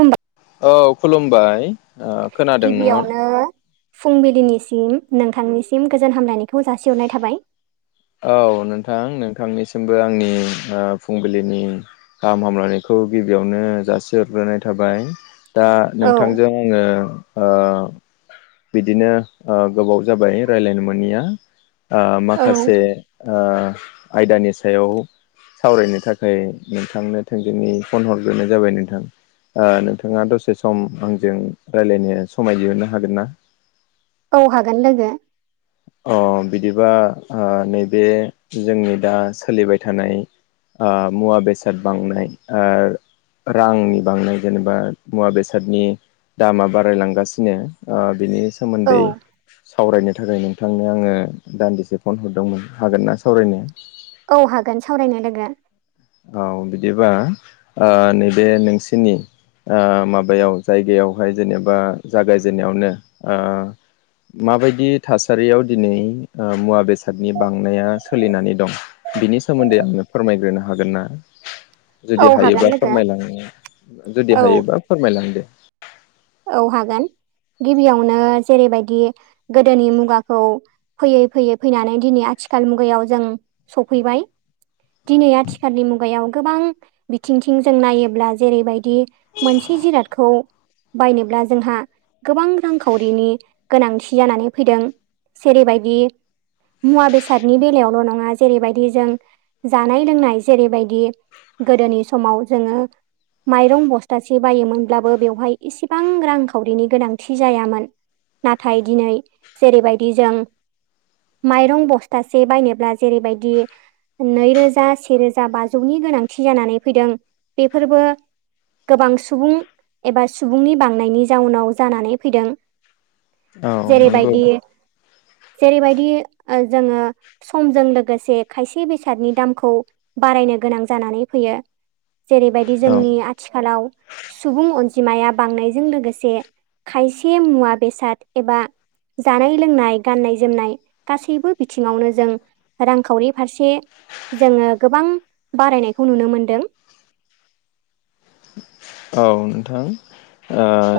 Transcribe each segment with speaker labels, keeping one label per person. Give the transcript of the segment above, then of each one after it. Speaker 1: होमबा
Speaker 2: औ खुलुमबाय ओ खोनादों नङा
Speaker 1: गिबियावनो फुंबिलिनिसिम नोंथांनिसिम गोजोन हामलायनायखौ जासिहरनाय थाबाय
Speaker 2: औ नोंथां नोंथांनिसिमबो आंनि ओ फुंबिलिनि गाहाम हामलायनायखौ गिबियावनो जासिहरग्रोनाय थाबाय दा
Speaker 1: औ
Speaker 2: नोंथांजों आङो ओ बिदिनो ओ गोबाव जाबाय रायज्लायनो मोनैया ओ
Speaker 1: औ
Speaker 2: माखासे ओ आयदानि सायाव सावरायनो थाखाय नोंथांनो थोंजोङै फन हरग्रोनाय जाबाय नोंथां ओ नोंथाङा दसे सम आंजों रायज्लायनो समाय दिहुननो हागोन ना
Speaker 1: औ हागोन लोगो
Speaker 2: अ बिदिबा ओ नैबे जोंनि दा सोलिबाय थानाय ओ मुवा बेसाद बांनाय ओ रांनि बांनाय जेनेबा मुवा बेसादनि दामा बारायलांगासिनो ओ बिनि
Speaker 1: औ
Speaker 2: सोमोन्दै सावरायनो थाखाय नों नोंथांनो आङो दान्दिसे फन हरदोंमोन हागोनना सावरायनो
Speaker 1: औ हागोन सावरायनो लोगो
Speaker 2: औ बिदिबा ओ नैबे नोंसिनि ओ माबायाव जायगायावहाय जेनेबा जागायजेनन्नायावनो ओ माबायदि थासारियाव दिनै ओ मुवा बेसादनि बांनाया सोलिनानै दं बिनि सोमोन्दै आंनो फोरमायग्रोनो हा हागोन ना
Speaker 1: औ
Speaker 2: जुदि
Speaker 1: हागोन
Speaker 2: हायोबा
Speaker 1: लोगो
Speaker 2: फोरमायलाङो जुदि
Speaker 1: औ
Speaker 2: हायोबा फोरमायलांदो
Speaker 1: औ हागोन गिबियावनो जेरैबायदि गोदोनि मुगाखौ फैयै फैयै फैनानै दिनै आथिखाल मुगायाव जों सफैबाय दिनै आथिखालनि मुगायाव गोबां बिथिंथिं जों नायोब्ला जेरैबायदि मोनसे जिरादखौ बायनोब्ला जोंहा गोबां रांखावरिनि गोनांथि जानानै फैदों। जेरैबायदि मुवा बेसादनि बेलायावल' नङा जेरैबायदि जों जानाय लोंनाय जेरैबायदि गोदोनि समाव जोङो माइरं बस्थासे बायोमोनब्लाबो बेवहाय इसिबां रांखावरिनि गोनांथि जायामोन। नाथाय दिनै जेरैबायदि जों माइरं बस्थासे बायनोब्ला जेरैबायदि नै रोजा सेे रोजा बाजौनि गोनांथि जानानै फैदों बेफोरबो गोबां सुबुं एबा सुबुंनि बांनायनि जाउनाव जानानै फैदों।
Speaker 2: औ नंगौ
Speaker 1: जेरैबायदि जेरैबायदि जोङो समजों लोगोसे खायसे बेसादनि दामखौ बारायनो गोनां जानानै फैयो। जेरैबायदि
Speaker 2: औ
Speaker 1: जोंनि आथिखालाव सुबुं अनजिमाया बांनायजों लोगोसे खायसे मुवा बेसाद एबा जानाय लोंनाय गाननाय जोमनाय गासैबो बिथिङावनो जों रांखावरि फारसे जोङो गोबां बारायनायखौ नुनो मोनदों।
Speaker 2: औ नोंथां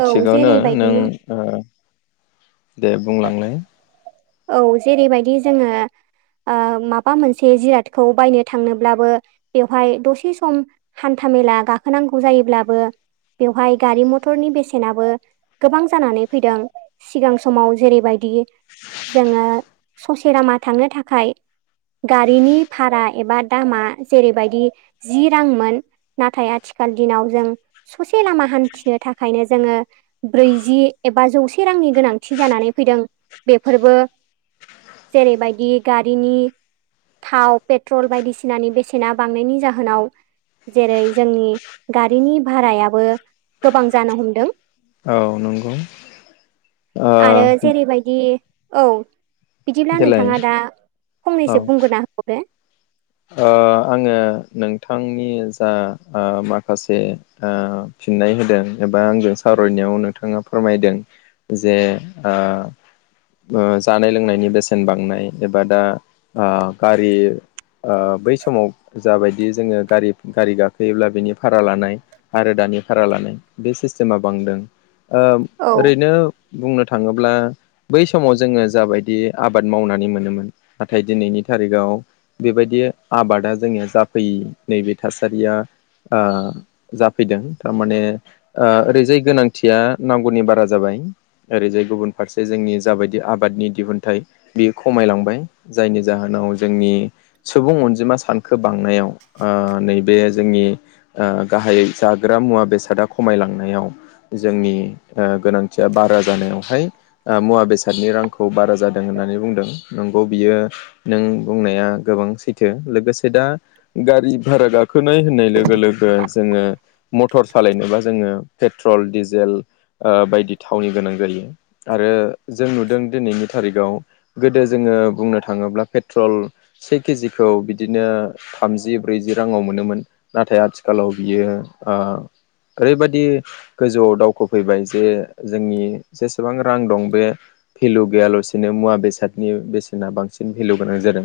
Speaker 1: औ
Speaker 2: थिगावनो
Speaker 1: जेरैबायदि
Speaker 2: नों ओ दे बुंलांलाय
Speaker 1: औ जेरैबायदि जोङो ओ माबा मोनसे जिरादखौ बायनो थांनोब्लाबो बेवहाय दसे सम हान्थामेला गाखोनांगौ जायोब्लाबो बेवहाय गारि मथरनि बेसेनाबो गोबां जानानै फैदों। सिगां समाव जेरैबायदि जोङो ससे लामा थांनो थाखाय गारिनि भारा एबा दामा जेरैबायदि जि रांमोन नाथाय आथिखाल दिनाव जों ससे लामा हान्थिनो थाखायनो जोङो ब्रैजि एबा जौसे रांनि गोनांथि जानानै फैदों बेफोरबो जेरैबायदि गारिनि थाव पेट्रल बायदिसिनानि बेसेना बांनायनि जाहोनाव जेरै जोंनि गारिनि भारायाबो गोबां जानो हमदों।
Speaker 2: औ नंगौ। ओ
Speaker 1: आरो जेरैबायदि औ बिदिब्ला
Speaker 2: देलाय
Speaker 1: नोंथाङा दा
Speaker 2: औ
Speaker 1: फंनैसो बुंग्रोना होबावदो।
Speaker 2: ओ आङो नोंथांनि जा ओ माखासे ओ फिननाय होदों एबा आंजों सावरायनायाव नोंथाङा फोरमायदों जे ओ ओ जानाय लोंनायनि बेसेन बांनाय एबा दा ओ गारि ओ बै समाव जाबायदि जोङो गारि गारि गाखोयोब्ला बिनि भारा लानाय आरो दानि भारा लानाय बे सिस्टेमा बांदों ओ
Speaker 1: औ
Speaker 2: ओरैनो बुंनो थाङोब्ला बै समाव जोङो जाबायदि आबाद मावनानै मोनोमोन नाथाय दिनैनि थारिखआव बेबायदि आबादा जोंनिया जाफैयि नैबे थासारिया आ जाफैदों थारमाने ओ ओरैजाय गोनांथिया नांगौनि बारा जाबाय। ओरैजाय गुबुन फारसे जोंनि जाबायदि आबादनि दिहुनथाइ बेयो खमायलांबाय जायनि जाहोनाव जोंनि सुबुं अनजिमा सानखो बांनायाव ओ नै बे जोंनि ओ गाहायै जाग्रा मुवा बेसादा खमायलांनायाव जोंनि ओ गोनांथिया बारा जानायावहाय ओ मुवा बेसादनि रांखौ बारा जादों होननानै बुंदों नंगौ बियो नों बुंनाया गोबां सैथो लोगोसे दा गारि भारा गाखोनाय होननाय लोगो लोगो जोङो मटर सालायनोबा जोङो पेट्रल डिजेल ओ बायदि थावनि गोनां जायो। आरो जों नुदों दिनैनि थारिखाव गोदो जोङो बुंनो थाङोब्ला पेट्रल से केजिखौ बिदिनो थामजि ब्रैजि राङाव मोनोमोन। नाथाय आथिखालाव बियो ओ ओरैबायदि गोजौआव दावखोफैबाय जे जोंनि जेसेबां रां दं बे भेलु गैयालासिनो मुवा बेसादनि बेसेना बांसिन भेलु गोनां जादों।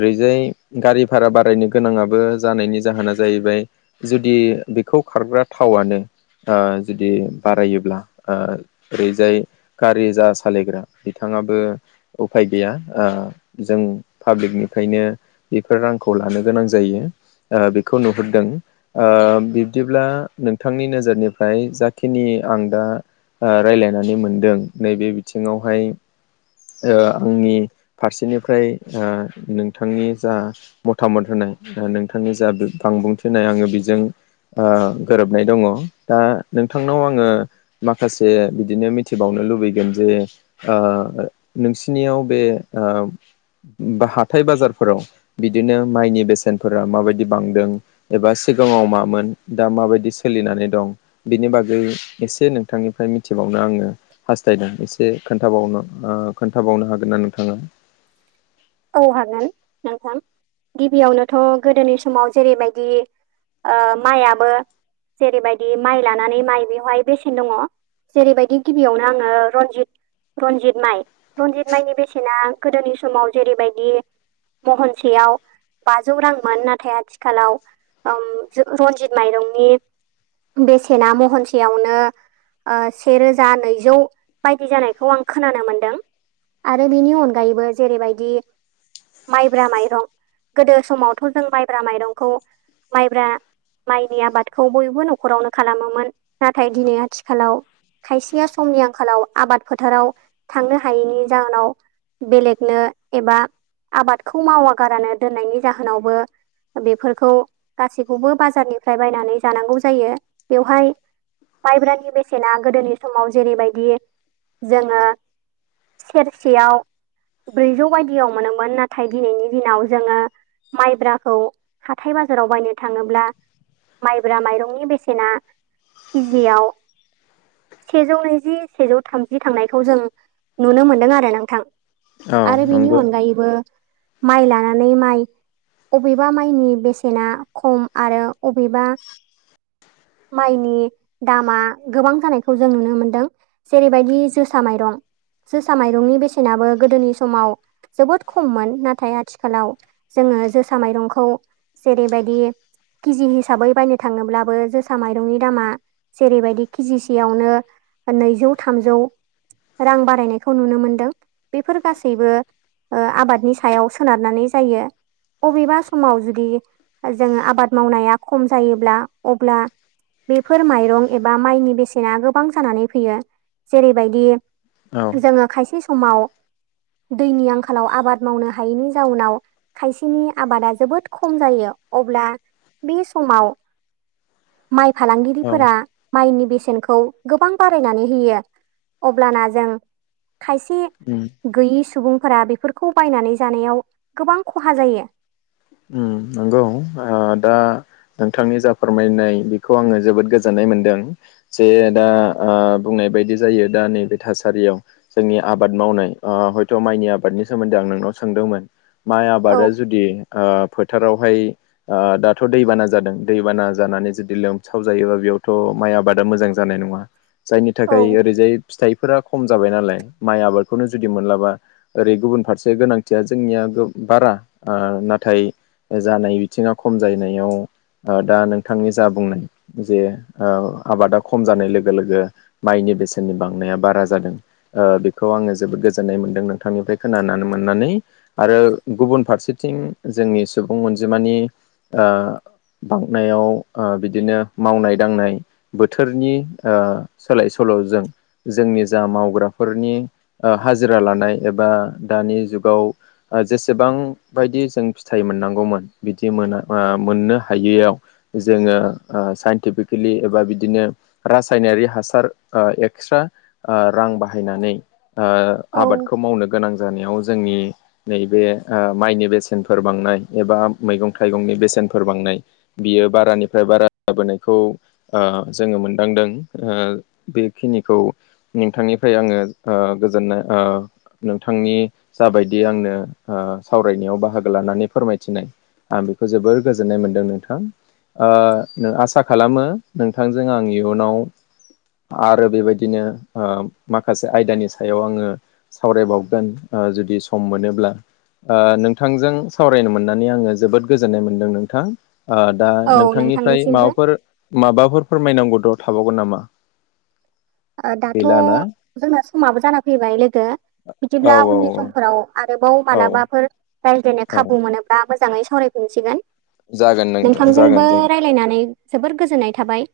Speaker 2: ओरैजाय गारि भारा बारायनो गोनाङाबो जानायनि जाहोना जाहैबाय जुदि बेखौ खारग्रा थावानो ओ जुदि बारायोब्ला ओरैजाय गारि जा सालायग्रा बिथाङाबो उफाय गैया ओ जों पाब्लिकनि फायनो बेफोर रांखौ लानो गोनां जायो बेखौ नुहुरदों। ओ बिब्दिब्ला नोंथांनि नोजोरनिफ्राय जाखिनि आं दा ओ रायलायनानै मोनदों नैबे बिथिङावहाय ओ आंनि फारसेनिफ्राय ओ नोंथांनि जा मथामत होनाय नोंथांनि जा बांबुंथि होनाय आङो बेजों ओ गोरोबनाय दङ दा नोंथांनाव आङो माखासे बिदिनो मिथिबावनो लुबैगोन जे ओ नोंसिनियाव बे ओ हाथाइ बाजारफोराव बिदिनो माइनि बेसेनफोरा माबायदि बांदों एबा सिगाङाव मामोन दा माबायदि सोलिनानै दं बिनि बागै एसे नोंथांनिफ्राय मिथिबावनो आङो हास्थायदों एसे खोन्थाबावनो ओ खोन्थाबावनो हागोन ना नोंथाङा
Speaker 1: औ हागोन नोंथां गिबियावनोथ' गोदोनि समाव जेरैबायदि ओमाइयाबो जेरैबायदि माइ लानानै माइ बेवहाय बेसेन दङ। जेरैबायदि गिबियावनो आङो रनजित रनजित माइ रनजित माइनि बेसेना गोदोनि समाव जेरैबायदि महनसेयाव बाजौ रांमोन नाथाय आथिखालाव ओम जो रनजित माइरंनि बेसेना महनसेयावनो ओ सेेरोजा नैजौ बायदि जानायखौ आं खोनानो मोनदों। आरो बिनि अनगायैबो जेरैबायदि माइब्रा माइरं गोदो समावथ' जों माइब्रा माइरंखौ माइब्रा माइनि आबादखौ बयबो न'खरावनो खालामोमोन नाथाय दिनै आथिखालाव खायसेया समनि आंखालाव आबाद फोथाराव थांनो हायैनि जाहोनाव बेलेगनो एबा आबादखौ मावा गारानो दोननायनि जाहोनावबो बेफोरखौ गासैखौबो बाजारनिफ्राय बायनानै जानांगौ जायो बेवहाय माइब्रानि बेसेना गोदोनि समाव जेरैबायदि जोङो सेरसेयाव ब्रैजौ बायदियाव मोनोमोन नाथाय दिनैनि दिनाव जोङो माइब्राखौ हाथाय बाजाराव बायनो थाङोब्ला माइब्रा माइरंनि बेसेना किजियाव सेजौ नैजि सेजौ थामजि थांनायखौ जों नुनो मोनदों आरो नोंथां।
Speaker 2: औ
Speaker 1: आरो बेनि
Speaker 2: नंगौ
Speaker 1: अनगायैबो माइ लानानै माइ अबेबा माइनि बेसेना खम आरो अबेबा माइनि दामा गोबां जानायखौ जों नुनो मोनदों। जेरैबायदि जोसा माइरं जोसा माइरंनि बेसेनाबो गोदोनि समाव जोबोद खममोन नाथाय आथिखालाव जोङो जोसा माइरंखौ जेरैबायदि किजि हिसाबै बायनो थाङोब्लाबो जोसा माइरंनि दामा जेरैबायदि किजि सेआवनो नैजौ थामजौ रां बारायनायखौ नुनो मोनदों। बेफोर गासै बो आबादनि सायाव सोनारनानै जायो। अबेबा समाव जुदि जोङो आबाद मावनाया खम जायोब्ला अब्ला बेफोर माइरं एबा माइनि बेसेना गोबां जानानै फैयो जेरैबायदि
Speaker 2: औ।
Speaker 1: जोङो खायसे समाव दैनि आंखालाव आबाद मावनो हायैनि जाउनाव खायसेनि आबादा जोबोद खम जायो अब्ला बे समाव माइ
Speaker 2: औ
Speaker 1: फालांगिरिफोरा माइनि बेसेनखौ गोबां बारायनानै होयो अब्लाना जों खायसे
Speaker 2: उम।
Speaker 1: गैयि सुबुंफोरा बेफोरखौ बायनानै जानायाव गोबां खहा जायो।
Speaker 2: उम नंगौ आ दा नोंथांनि जा फोरमायनाय बेखौ आङो जोबोद गोजोननाय मोनदों। जे दा बुंनाय बायदि जायो दा नैबे थासारियाव जोंनि आबाद मावनाय आ हयथ' माइनि आबादनि सोमोन्दै आं नोंनाव सोंदोंमोन माइ
Speaker 1: औ
Speaker 2: आबादा जुदि ओ फोथारावहाय ओ दाथ' दैबाना जादों दैबाना जानानै जुदि लोमसाव जायोबा बेयावथ' माइ आबादा मोजां जानाय नङा, जायनि
Speaker 1: औ
Speaker 2: थाखाय ओरैजाय फिथाइ फोरा खम जाबाय नालाय माइ आबादखौनो जुदि मोनलाबा ओरै गुबुन फारसे गोनांथिया जोंनिया गो-बारा ओ ना थाय जानाय बिथिङा खम जायैनायाव ओ दा नोंथांनि जा बुंनाय जे औ आबादा खम जानाय लोगो लोगो माइनि बेसेननि बांनाया बारा जादों ओ बेखौ आङो जोबोद गोजोननाय मोनदों नोंथांनिफ्राय खोनानानै मोननानै आरो गुबुन फारसेथिं जोंनि सुबुं अनजिमानि ओ बांनायाव ओ बिदिनो मावनाय दांनाय बोथोरनि ओ सोलाय सोल'जों जोंनि जा मावग्राफोरनि ओ हाजिरा लानाय एबा दानि जुगाव ओ जेसेबां बायदि जों फिथाइ मोननांगौमोन बिदि मोना ओ मोननो हायैयाव जोङो ओ साइन्टिपिकेलि एबा बिदिनो रासायनारि हासार ओ एक्सट्रा ओ रां बाहायनानै ओ
Speaker 1: औ
Speaker 2: आबादखौ मावनो गोनां जानायाव जोंनि नैबे ओ माइनि बेस् एनफोर बांनाय एबा मैगं थाइगंनि बेसेनफोर बांनाय बियो बारानिफ्राय बारा जाबोनायखौ ओ जोङो मोन्दांदों ओ बेखिनिखौ नोंथांनिफ्राय आङो ओ गोजोनो ओ नोंथांनि जाबायदि आंनो ओ सावरायनायाव बाहा गो लानानै फोरमायथिनाय आं बेखौ जोबोर गोजोननाय मोन्दों नोंथां। आ आसा खालामो नोंथांजों आं इयुनाव आरो बेबायदिनो ओ माखासे आयदानि सायाव आङो सावरायबावगोन ओ जुदि सम मोनोब्ला ओ नों थांजों सावरायनो मोननानै आङो जोबोद गोजोननाय मोनदों नोंथां ओ दा
Speaker 1: औ
Speaker 2: नोंथांनिफ्राय
Speaker 1: नोंथांनिसिमबो
Speaker 2: माबाफोर माबाफोर फोरमायनांगौ द' थाबावगोन नामा?
Speaker 1: ओ दाथ'
Speaker 2: गैला ना?
Speaker 1: जोंना समाबो जाना फैबाय लोगो,
Speaker 2: औ
Speaker 1: बिदिब्ला
Speaker 2: औ
Speaker 1: उननि समफोराव आरोबाव
Speaker 2: औ
Speaker 1: मालाबाफोर रायज्लायनो
Speaker 2: औ
Speaker 1: खाबु मोनोब्ला मोजाङै सावरायफिनसिगोन।
Speaker 2: जागोन नोंथां जागोन
Speaker 1: नोंथांजोंबो
Speaker 2: जागोन।
Speaker 1: रायलायनानै जोबोर गोजोननाय थाबाय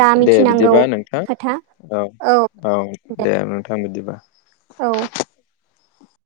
Speaker 1: जा
Speaker 2: दे
Speaker 1: मिथिनांगौ
Speaker 2: बिदिबा नोंथां
Speaker 1: खोथा
Speaker 2: औ
Speaker 1: औ
Speaker 2: औ दे नोंथां बिदिबा
Speaker 1: औ